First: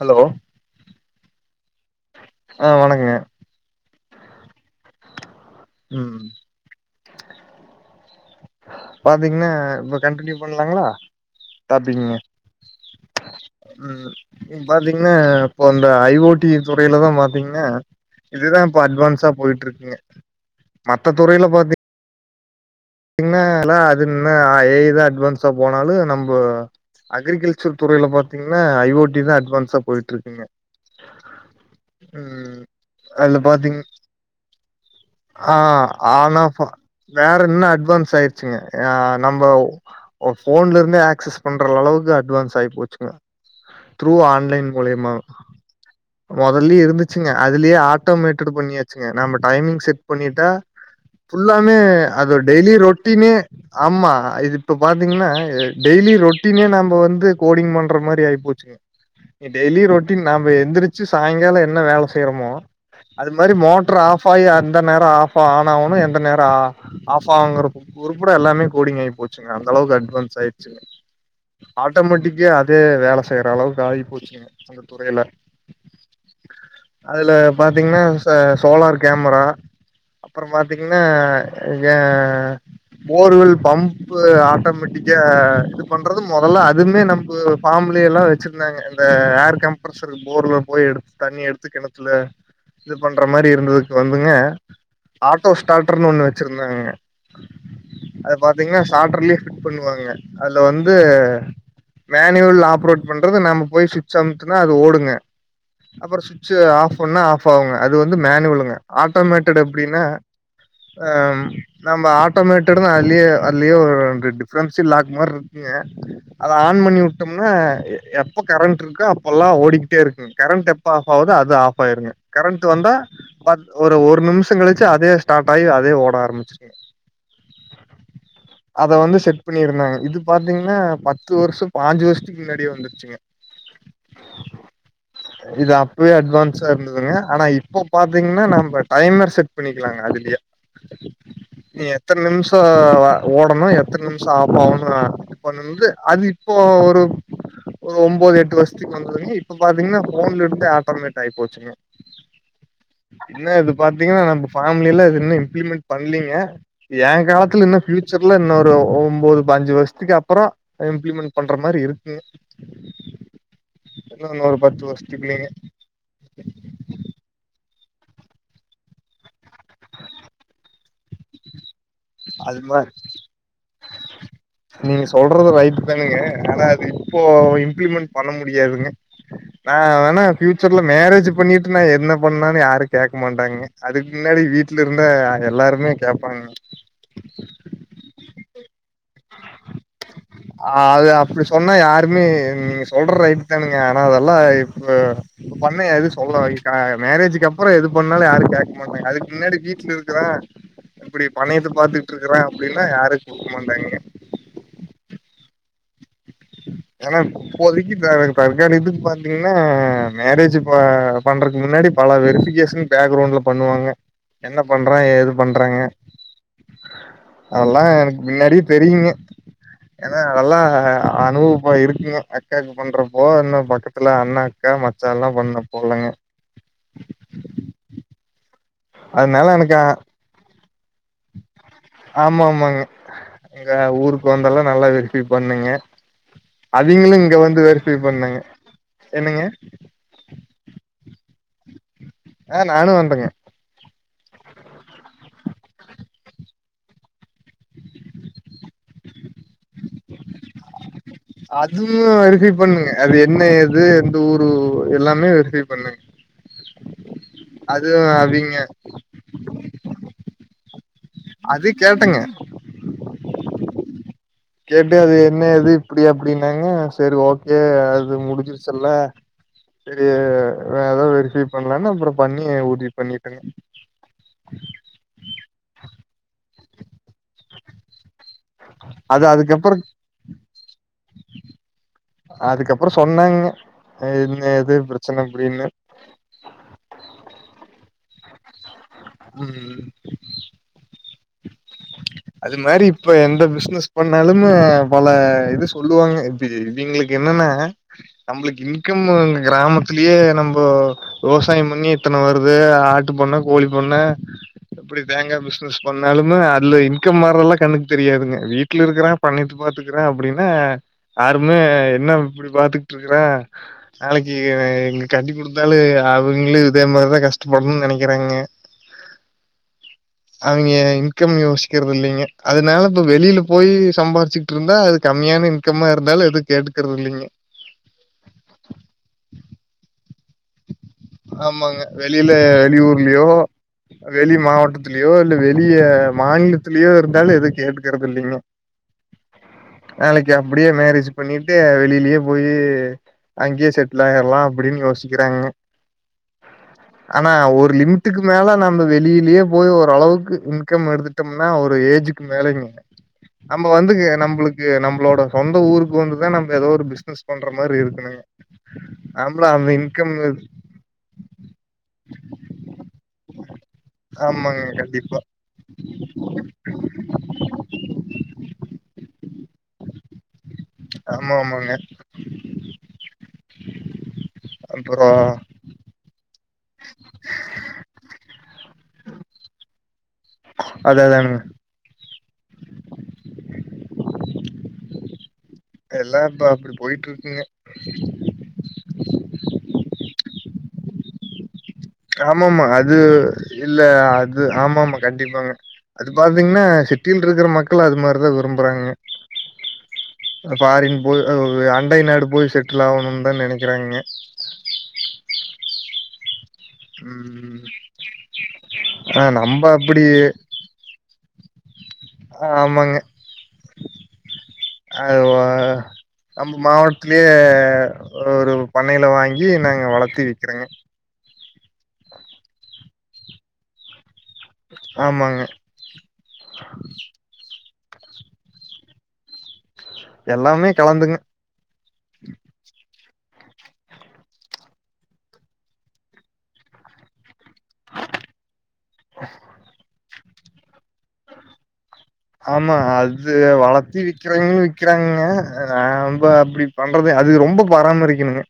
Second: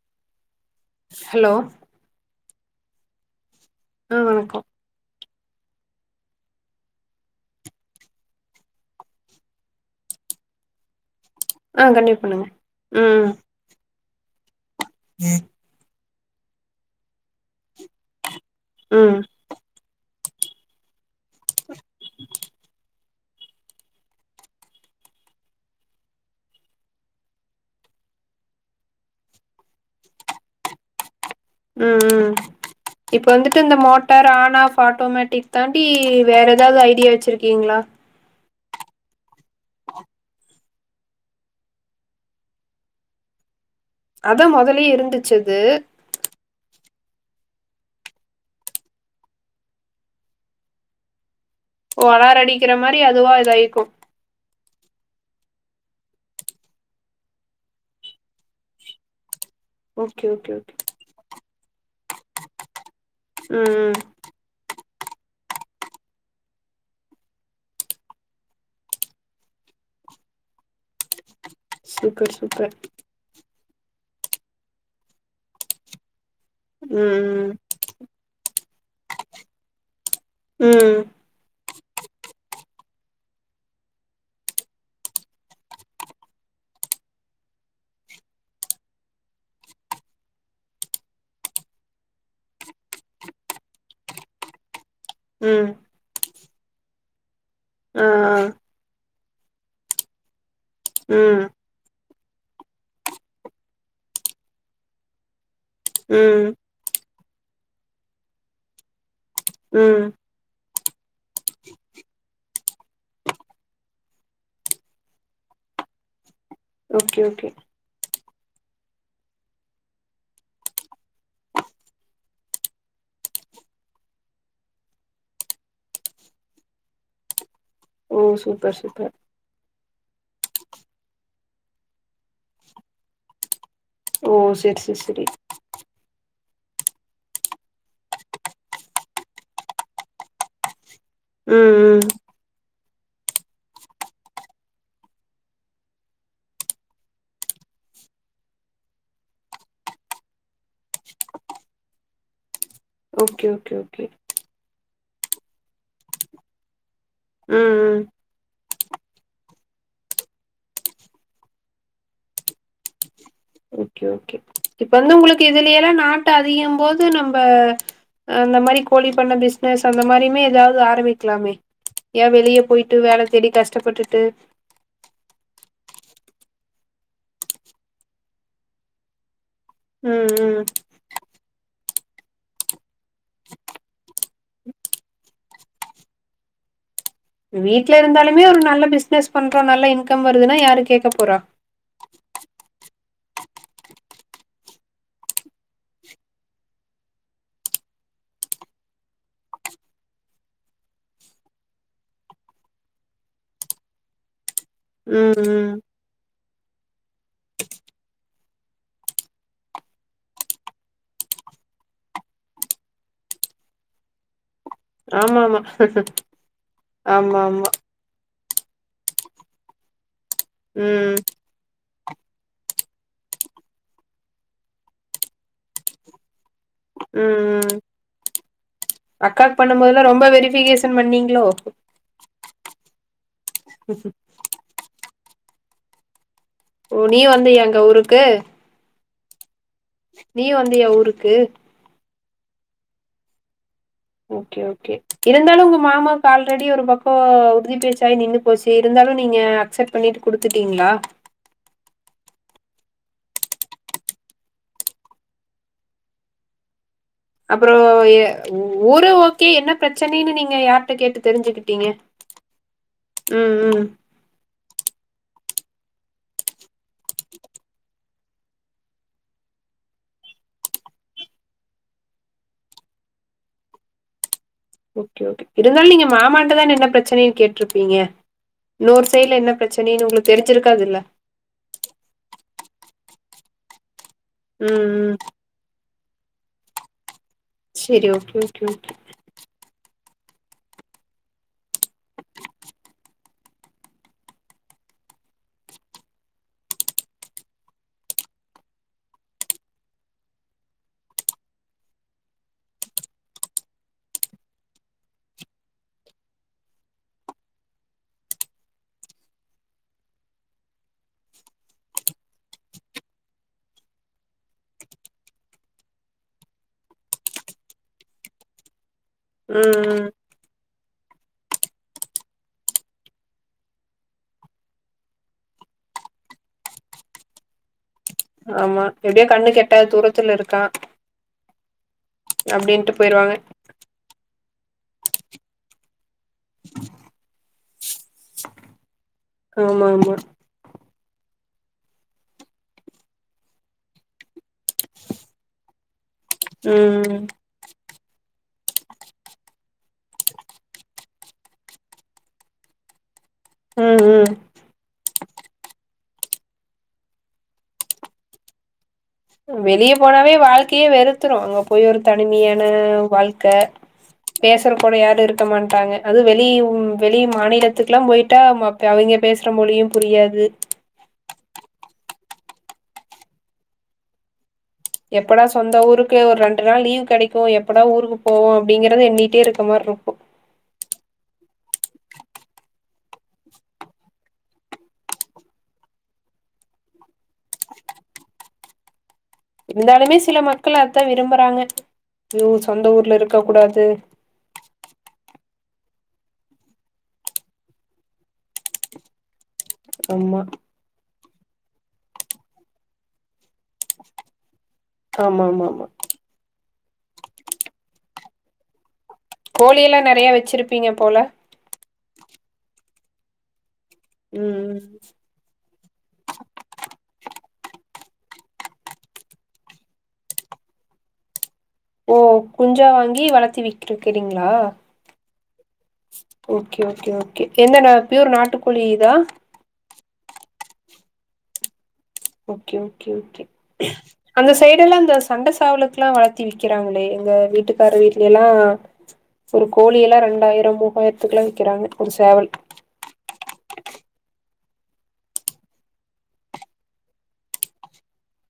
Hello hello ஆ வணக்கங்க ஆ வணக்கோ ம் பாத்தீங்கினா இப்ப கண்டினியூ பண்ணலாங்களா ஆ கண்டினியூ பண்ணுங்க ம் ம் இப் பாத்தீங்னா ம் இப்போ இந்த ஐ ஓ டி துறையிலதா பாத்தீங்கனா இதுதா இப்போ அட்வான்ஸா போயிட்ருக்குங்க மத்த துறையில பாத்தி பாத்தீங்னா அதுன்ன ஏதா அட்வான்ஸா போனாலு நம்போ அக்ரிகல்ச்சர் துறையில பாத்தீங்கினா ஐ ஓ டி தா அட்வான்ஸா போயிட்ருக்குங்க ம் ம் இப்ப வந்துட்டு இந்த பாத்தீங் மோட்டார் ஆன் ஆஃப் ஆட்டோமேட்டிக் ஆ தாண்டி வேற ஏதாவது ஐடியா வச்சிருக்கீங்களா சஸ்பன்ஸ் ஆய்ருச்சிங்க ஆ நம்போ ஒரு போன்ல இருந்தே ஆக்சஸ் பண்ற அளவு அட்வான்ஸ் ஆகி போச்சுங்க ட்ரூ அதா ஆன்லைன் மொதலயே மூலியமா இருந்துச்சு அது மொதலே இருந்துச்சிங்க அதுலே ஆட்டோமேட்டடு பண்ணியாச்சிங்க நம்ம டைமிங் செட் பண்ணிட்டா ஃபுல்லாமே ஓ அலார அது அடிக்கிற டெய்லி மாரி ரொட்டினே அதுவா இதாயிக்கு அம் ஆமா இது இப்ப பாத்தீங்னா டெய்லி ரொட்டீனே நாம வந்து கோடிங் பண்ற மாரி ஆய்போச்சி டெய்லி ரொட்டின் ஓகே ஓகே நாம ஓகே எந்திரிச்சி சாயங்கால என்ன வேல செய்யுறோமோ அது மாரி ம் ம் மோட்ரு ஆப் ஆஃப் ஆயி அந்த நேரோ ஆபா ஆனவுனு எந்த நேரா ஆஃப் ஆங்குற குறு கூட எல்லாமே கோடிங் ஆய்போச்சிங்க அந்த அளவுக் அட்வான்ஸ் ஆயிருச்சிங்க சூப்பர் ஆட்டோமேட்டிக்கே சூப்பர் அதே வேல செய்ற அளவுக்கு ஆகி போச்சிங்க அந்த துறையில அதுல ம் பாத்தீங்ன்னா ச சோலார் கேமரா அப்பறம் பாத்தீங்ன்னா ம் ம் ஏ போர்கள் பப் ஆட்டோமேட்டிக்கா இது பண்றது முதல்ல அதுமே நம்போ ஃபமிலி எல்லாம் வச்சிருந்தாங்க இந்த ஏர் கம்ப்ரஷரு போர்ல போய் எடுத்து தண்ணி எடுத்து கிணத்துல இது பண்ற மாரி இருந்ததுக்கு வந்துங்க ஆட்டோ ம் ஸ்டார்டர்ன்னு ஒண்ணு வச்சிருந்தாங்க ஆ ஆ அது பாத்தீங்கன்னா ஸ்டாட்டர்லே குட் பண்ணுவாங்க அதுல வந்து ம் மேனுவல் ஆப்ரோட் பண்றது நம்ம போய் சுவிச் அமுத்னா அது ஓடுங்க அப்பறோ ம் சுவிட்சு ஆஃப் பண்ணா ஆஃப் ஆகுங்க அது வந்து மேனுவலுங்க ஆட்டோமேட்டட் எப்டின்னா ம் ஆ நம்ப ஆட்டோமேட்டட் தா அல்லியே அல்லியோ டி டிஃபரென்ஸி லாக் மார் இய அத ஆண் பண்ணி ஓகே ஓகே விட்டோம்னா எ எப் எப்ப கரண்ட் இருக்க அப்பெல்லாம் ஓடிக்கிட்டே இருக்குங்க கரண்ட் எப்ப ஆஃப் ஆகுதோ அது ஆஃப் ஆயிருங்க கரண்ட் வந்தா ப ஓ ஒரு நிமிஷோ கழிச்சு அதே ஸ்டார்ட் ஆகி அ அதே ஓட ஆரம்பிச்சிருங்க ஓ சூப்பர் அத சூப்பர் வந்து செட் எப்டியோ இருந்தாங்க இது பாத்தீங்கன்னா பத்து வருஷோ பாஞ்சு வருஷத்துக்கு முன்னாடியே வந்துருச்சுங்க ஓ சேர் சேர் செரி இது அப்பவே அட்வான்ஸா இருந்ததுங்க ஆனா இப்ப பாத்தீங்கன்னா நம்ப டைமர் செட் பண்ணிக்கலாங்க அதுலயே [inaudible] நீ ம் ம் எத்தன நிமிஷோ ஓடணு எத்தன நிமிஷோ ஆஃப் ஆகனு சொல்லி அது இப்போ ஒரு ஒரு ஒம்பது எட்டு வருஷத்துக்கு வந்ததுங்க இப்ப பாத்தீங்கன்னா ஃபோன்ல இருந்தே ஆட்டோமேட்டாகிப் போச்சுங்க ஓகே என்ன இது ஓகே ஓகே பாத்தீங்கன்னா நம்ம ஃபார்ம்லைலா இது இன்னு இம்ப்ளிமெண்ட் பண்லீங்க ஏ காலத்துல ம் இன்னு ம் பியூச்சர் இன்னொரு ஒம்பது பாஞ்சு வருஷத்துக்கு அப்பறோ இம்ப்ளிமெண்ட் பண்ற மாரி இருக்கு [inaudible] ஓகே ஓகே இப்ப வந்து உங்களுக்கு இதுலயேலா நாட்டு அரியம்போது நம்ப அந்த மாரி கோழி பண்ண பிஸ்னஸ் அந்த மாரியுமே எதாவது ஆரம்பிக்கலாமே ஏ அது வெளியே மாரி போய்ட்டு வேல தேடி கஷ்டப்பட்டுட்டு நீங்க சொல்றது ரைட் தானுங்க ஆனா இது இப்போ இம்ப்ளிமெண்ட் பண்ண முடியாதுங்க நா வேணா ம் ம் ஃபியூச்சர்ல மேரேஜ் பண்ணிட்டு நா என்ன பண்ணனாலு யாரு கேக்க மாட்டாங்க அதுக்கு முன்னாடி வீட்ல இருந்தா எல்லாருமே கேப்பாங்க வீட்ல இருந்தாலுமே ஒரு நல்ல பிஸ்னனஸ் பண்றோ நல்ல இன்கம் வருதுன்னா ஆ யாரு அது கேக்க போறா அப்டி சொன்னா யாருமே நீங்க சொல்றது ரைட்டு தானுங்க ஆனா அதெல்லா இப்ப இப்ப பண்ணா எதும் சொல்ல மேரேஜுக்கு அப்புறோ எது பண்ணாலு யாரு கேட்க மாட்டாங்க அதுக்கு முன்னாடி வீட்ல இருக்குற இப்டி பண்ணை எடுத்து பாத்துட்டுருக்குறா அப்டின்னா யாரு குடுக்க மாட்டாங்க ம் ம் ஏன்னா இப்போதைக்கு த தற்காலிகத்துக்கு பாத்தீங்கன்னா மேரேஜ் ப பண்றக்கு முன்னாடி பல வெரிஃபிகேஷன் பேக்ரவுண்ட்ல பண்ணுவாங்க என்ன பண்றா ஏது ஆமா ஆமா பண்றாங்க ஆமா ஆமா அதெல்லா எனக்கு முன்னாடி தெரியுங்க ஏன்னா அதெல்லா ம் அனுபவ ப இருக்குங்க அக்காவுக்கு பண்றப்போ இன்னு பக்கத்துல அண்ணே அக்கா மச்சான்லா பண்ண போலங்க ம் ம் அதனால அக்காக்கு எனக்கு பண்ணம்போதல்லா ரொம்ப வெரிஃபிகேஷன் பண்ணீங்களோ ஆமா ஆமாங்க எங்க ஊருக்கு வந்தெல்லா நல்லா வெரிஃபை பண்ணேங்க ஓ அவிங்களு நீயு இங்க வந்து வந்தியா எங்க வெரிஃபை ஊருக்கு பண்ணாங்க என்னங்க நீயு வந்தியா ஊருக்கு ஆ நானு வந்தேங்க ஓகே ஓகே இருந்தாலு உங்க மாமாவுக்கு ஆல்ரெடி ஒரு பக்கோ உறுதி பேச்சாயி நின்னு போச்சே இருந்தாலு நீங்க அக்செப்ட் பண்ணிட்டு குடுத்துட்டீங்களா அதுவு வெரிஃபை பண்ணேங்க அது என்ன ஏது எந்த ஊரு எல்லாமே வெரிஃபை பண்ணேங்க அப்பறோ ய அவிங்க ஊரு ஓகே என்ன பிரச்சனைன்னு நீங்க யார் ட்ட கேட்டு அது தெரிஞ்சுக்கிட்டீங்க கேட்டங்க ம் ம் கேட்டே அது என்ன ஏது இப்டி அப்டின்னாங்க சேரி ஓகே அது முடிஞ்சிருச்சல்ல சேரி நா ஏதா வெரிஃபை பண்லான்னு அப்பறோ பண்ணி உறுதி பண்ணிட்டேங்க ஓகே ஓகே இருந்தாலு நீங்க மாமாட்ட தான என்ன பிரச்சனைனு கேட்ருப்பீங்க இன்னொரு அது சைட்ல என்ன அதுக்கப்புறோ பிரச்சனைனு உங்களுக்கு தெரிஞ்சிருக்காதுல்ல அதுக்கப்றோ சொன்னாங்கங்க என்ன ஏது ம் ம் பிரச்சன எப்டின்னு செரி ஓகே ஓகே ஓகே ம் ம் அது மாரி இப்ப எந்த பிஸ்னஸ் பண்ணாலுமே பல இது சொல்லுவாங்க இப்பியே இவிங்க்ளுக்கு என்னன்னா நம்மளுக்கு இன்கம் வருனு கிராமத்துலியே நம்போ விவசாயம்பண்ணி இத்தன வருது ஆட்டு பண்ண கோழி பண்ண எப்டி தேங்கா பிஸ்னஸ் பண்ணாலுமே அதுல இன் கம் வரதெல்லா கண்ணுக்கு தெரியாதுங்க வீட்ல இருக்றா பண்ணிட்டு பாத்துக்குறே அப்டின்னு ஆருமே என்ன இப்டி பாத்துக்கிட்ருக்ற நாளைக்கு இவன இங்க கட்டி குடுத்தாலு அவங்களு இதே மாரிதா கஷ்டப்படணு நெனைக்கிறாங்க ம் ம் அவிங்க இன்கம் யோசி க்கிறதில்லிங்க அதுனால இப்ப வெளியில போய் சம்பாதிச்சிட்ருந்தா அது கம்மியான இன்கம்மா இருந்தாலு எதுக் கேட்டுக்கறதுல்லிங்க ஆமா எப்டியோ கண்ணு கெட்டாத தூரத்துல இரு ஆமாங்க வெளியில அப்டின்ட்டு வெளியூர்லயோ போயிருவாங்க வெளி மாவட்டத்திலியோ இல்ல வெளிய மாநிலத்திலியோ இருந்தாலு எது கேட்டுக்கறது இல்லிங்க ஆமா ஆமா வேலைக்கா அப்டியே மேரேஜ் பண்ணிட்டு வெளியிலியே போயி அங்கியே செட்லாயிறலா அப்டின் யோசி க்கிறாங்க ம் ஆனா ஒரு லிமி இதுக்கு மேல நம்ம வெளியிலியே போய் ஓரளவுக்கு இன்கம் எடுத்துட்டம்னா ஒரு ஏஜுக்கு மேலேங்க நம்ப ம் வந்துங்க ம் ம் நம்ளுக் க்கு நம்மளோட சொந்த ஊருக்கு வந்துதா நம்ம எதோ ஒரு பிஸ்னஸ் பண்ற மாறி இருக்கணுங்க ஆம்பள அமீன் வெளிய போனாவே வாழ்க்கையே வெறுத்துரு அங்க போய் ஒரு தனிமையான வாழ்க்க பேசுற ஆமாங்க கூட கண்டிப்பா யாரு இருக்க மாட்டாங்க அது வெளி வெளி மாநிலத்துக்கெல்லா போயிட்டா அவங்க பேசுற மொழியு புரியாது ஆமாமாங்க எப்படா சொந்த ஊருக்கு ஒரு ரெண் டு நாள் லீவு கெடைக்கு எப்படா ஊருக்கு போவோ அப்டிங்கறத எண்ணிட்டே இருக்கமாரிருக் அதேதானுங்க எல்லா இப்ப அப்டி போயிட்ருக்குங்க இருந்தாலுமே சில மக்கள் அத்தா விரும்புறாங்க ஐயோ ஆமாம சொந்த அது ஊர்ல இருக்க இல்ல கூடாது அது ஆமாமா கண்டிப்பாங்க அது பாத்தீங்கன்னா சிட்டியில இருக்ற மக்கள் அது மாரிதா விரும்புறாங்கங்க ஆமா ஆ ஃபாரின் போய் ஆ அண்டை நாடு போய் செட்டுல் ஆவணும்னுதா நெனைக்கிறாங்கங்க ச ஆமாமாமா ம் ம் ஆ நம்ப கோழி எல்லா அப்டி நெறைய வச்சிருப்பீங்க போல ஆமாங்க ம் ம் அதுவா நம்ம மாவட்த்திலியே ஒரு பண்ணையில வாங்கி நாங்க வளத்தி விக்கிறோங்க ஓ குஞ்சா வாங்கி வளத்தி விக் விக்கிருக்கிறீங்களா ஆமாங்க. ஓகே ஓகே ஓகே என்னனா பியூர் நாட்டுக்கோழி இதா எல்லாமே கலந்துங்க ஓகே ஓகே ஓகே அந்த சைடு எல்லா அந்த சண்ட சாவலத்து எல்லா வளர்த்தி விக்கிறாங்களே எங்க வீட்டுக்கார வீட்ல எல்லா ஒரு கோழி எல்லா ரெண்டாயிரோ மூவாயிரத்துக்கெல்லா விக்கிறாங்க ஒரு சேவல் ஆமா அது இது வளர்த்தி விக்கிறீங்கன்னு விற்கிறாங்கங்க நா ரொம்ப அப்டி பண்றது அது ரொம்ப பராமரிக்கணுங்க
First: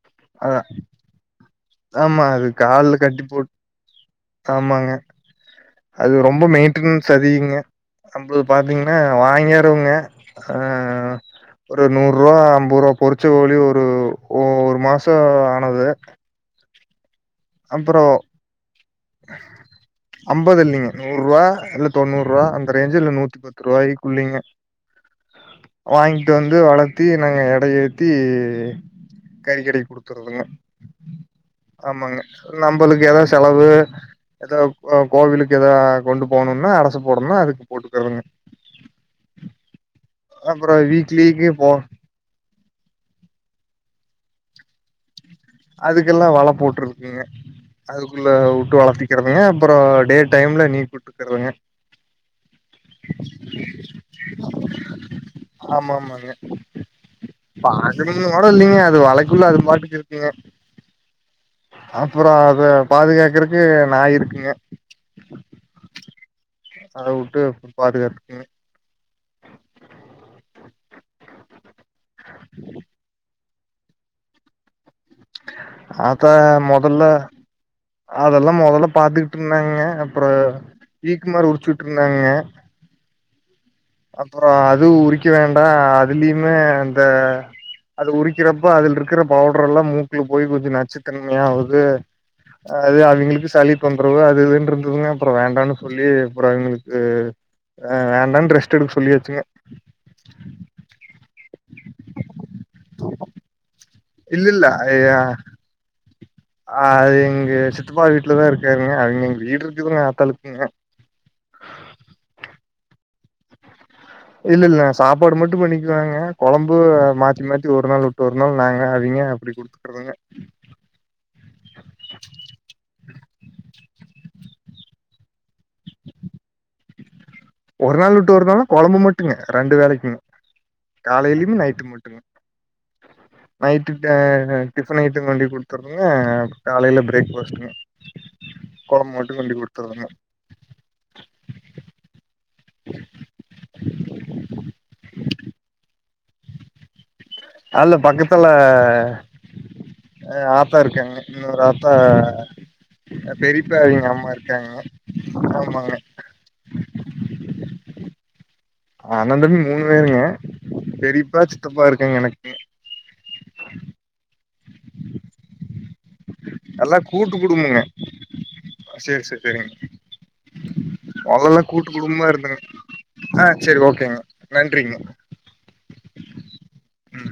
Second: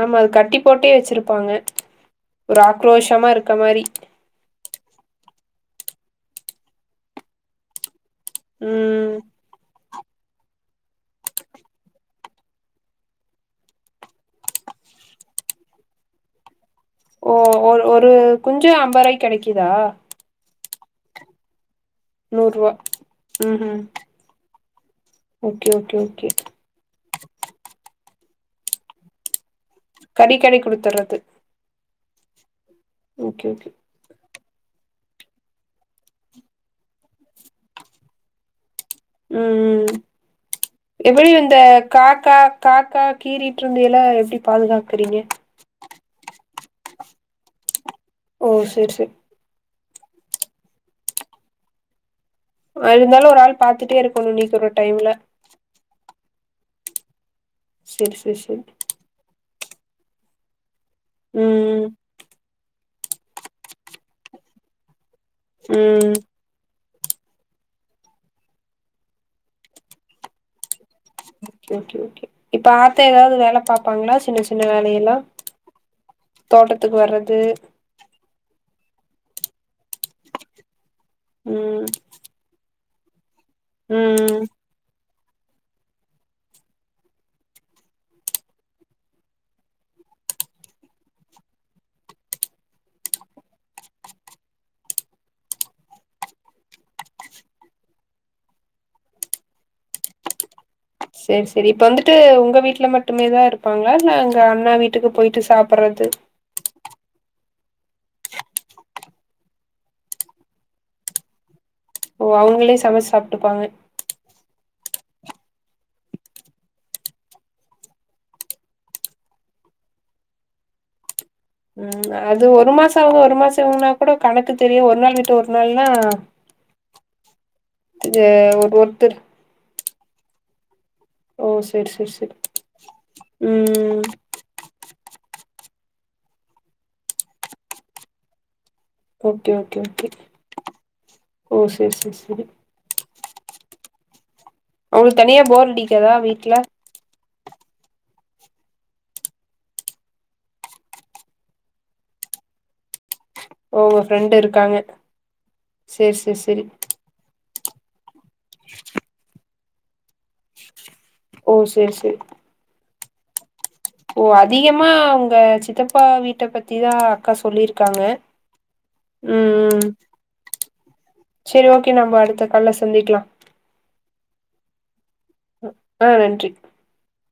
ஆமா அது அ கட்டி போட்டே வச்சிருப்பாங்க ஆமா அது ஒரு கால்ல கட்டி ஆக்ரோஷமா போட் இருக்க மாரி ஆமாங்க அது ரொம்ப மெயின்டனன்ஸ் அதிகங்க அப்பது பாத்தீங்கன்னா ம் வாங்கிறவங்க ஆ ஒரு நூறு ரூபா ஐம்பது ரூபா பொரிச்ச கோழி ஒரு ஒரு மாசோ ஆனது ஓ ஒரு ஒரு அப்புறம் குஞ்சு ஐம்பது ரூவாய்கு கெடைக்குதா ஐம்பது இல்லைங்க நூறு ரூவா இல்ல தொண்ணூறு ரூவா நூறுவா அந்த ரேஞ்சுல நூத்தி ம் பத்து ம் ரூவாய்க்குள்ளிங்க ஓகே ஓகே ஓகே வாங்கிட்டு வந்து வளர்த்தி நாங்க எட ஏத்தி கறிக்கடை கொடுக்கோ கறி கடைக் குடுத்துடுறது ஆமாங்க நம்மளுக்கு ஏதா ஓகே செலவு ஓகே ஏதா கோவிலுக்கு ஏதா கொண்டு போகணும்ன்னா அரசு போடணும்னா அதுக்கு போட்டுக்கதுங்க ம் ம் அப்புறோ எப்டி வீக்லிக்கு இந்த போ காக்கா காக்கா கீறிட்டு இருந்ததுல எப்டி பாதுகாக்கிறீங்க அதுக்கெல்லா வள போட்டுருக்குங்க அதுக்குள்ள ஓ வுட்டு சேரி சேரி வளர்த்திக்கறதுங்க அப்புறோ டே டைம்ல நீ கூட்டுருக்குறதுங்க இருந்தாலு ஒரு ஆள் பாத்துட்டே இருக்கு நீக்குர டைம்ல ஆமா ஆமாங்க பாக்கனு சேரி சேரி கூட சேரி இல்லைங்க அது வளக்குள்ள அது பாட்டுக்கு இருக்குங்க ம் அப்புறோ அத பாதுகாக்குறதுக்கு நாய் இருக்குங்க ம் அத வுட்டு பாதுகாதுக்குங்க ஓகே ஓகே இப்ப ஆத்தா ஏதாது வேல பாப்பாங்களா சின்ன சின்ன வேலையல்லா ஆத்தா மொதல்ல அதெல்லா முதல்ல பாத்துக்கிட்டு இருந்தாங்க அப்புறோ ஈக்குமாரு உரிச்சுட்டு ம் இருந்தாங்க ம் அப்புறோ அது உரிக்க வேண்டா அதுலயுமே அந்த அது உரிக்கிறப்ப அதுல இருக்கிற பவுடர் எல்லா மூக்குல போய் கொஞ்சோ நச்சுத் தன்மையா ஆவுது அது அவங்களுக்கு சளி தொந்தரவு அது இதுன்னு இருந்ததுங்க அப்புறோ வேண்டான்னு சொல்லி அப்புறோ அவங்களுக்கு ஆ வேண்டானு ரெஸ்ட் எடுக்க சொல்லியாச்சுங்க செரி செரி இப்ப வந்துட்டு உங்க வீட்ல மட்டுமே தா இருப்பாங்களா இல்ல அங்க அண்ணா வீட்டுக்கு போயிட்டு சாப் சாப்புறது ஆ அது எங்க சித்தப்பா வீட்டுலதா இருக்காங்க அங்க எங்க வீடு இருக்குதுங்க ஆத்தாலுக்குங்க ஆஹ ஓ அவங்களே சமைச்சு சாப்ட்டுப்பாங்க இல்ல இல்ல சாப்பாடு மட்டு பண்ணிக்குவாங்க கொழம்பு மாத்தி மாத்தி ஒரு நாள் வுட்டு ஒரு நாள் நாங்க அவிங்க அப்டி குடுத்துட்றதுங்க ம் அது ஒரு மாச அவுங்க ஒரு மாச இவுங்கன்னா கூட கணக்கு தெரியு ஒரு நாள் விட்டு ஒரு நாள்னா ஒரு நாள் இது விட்டு ஒரு நாளு கொழம்பு ஒருத்தர் மட்டுங்க ரெண்டு வேலைக்குங்க ஓ காலையிலிம் நைட்டு செரி செரி மட்டுங்க செரி நைட்டு ம் டா டிஃபன் ஐட்ட வேண்டி குடுத்துறதுங்க காலையில பிரேக்ஃபாஸ்ட்டுங்க குழம்பு மட்டு ஓகே கொண்டு ஓகே குடுத்துறாங்க ஓகே ஓ சேரி சேரி சரி [inaudible] அவுங்களுக்கு தனியா போர் அடிக்கதா வீட்ல அதுல பக்கத்துல ஏ ஆத்தா இருக்காங்க இன்னொரு ஆத்தா ஓ பெரித்தாயி உங்க எங்க அம்மா இருக்காங்க ஆமாங்க செஸ் செரி செரி உ [inaudible] அண்ண தம்பி மூணு பேருங்க பெரியப்பா ஓ சித்தப்பா செரி செரி இருக்காங்க எனக்கு ஓ அதிகமா அவுங்க சித்தப்பா வீட்ட பத்திதா எல்லா அக்கா கூட்டு குடும்பங்க சொல்லிருக்காங்க சேரி சேரி சரிங்க அவ்ளோ செரி கூட்டு ஓகே நம்ம குடும்பமா அடுத்த இருந்தாங்க கால்ல சந்திக்கலா ஆ சரி ஓகேங்க நன்றிங்க ஆ நன்றி ம்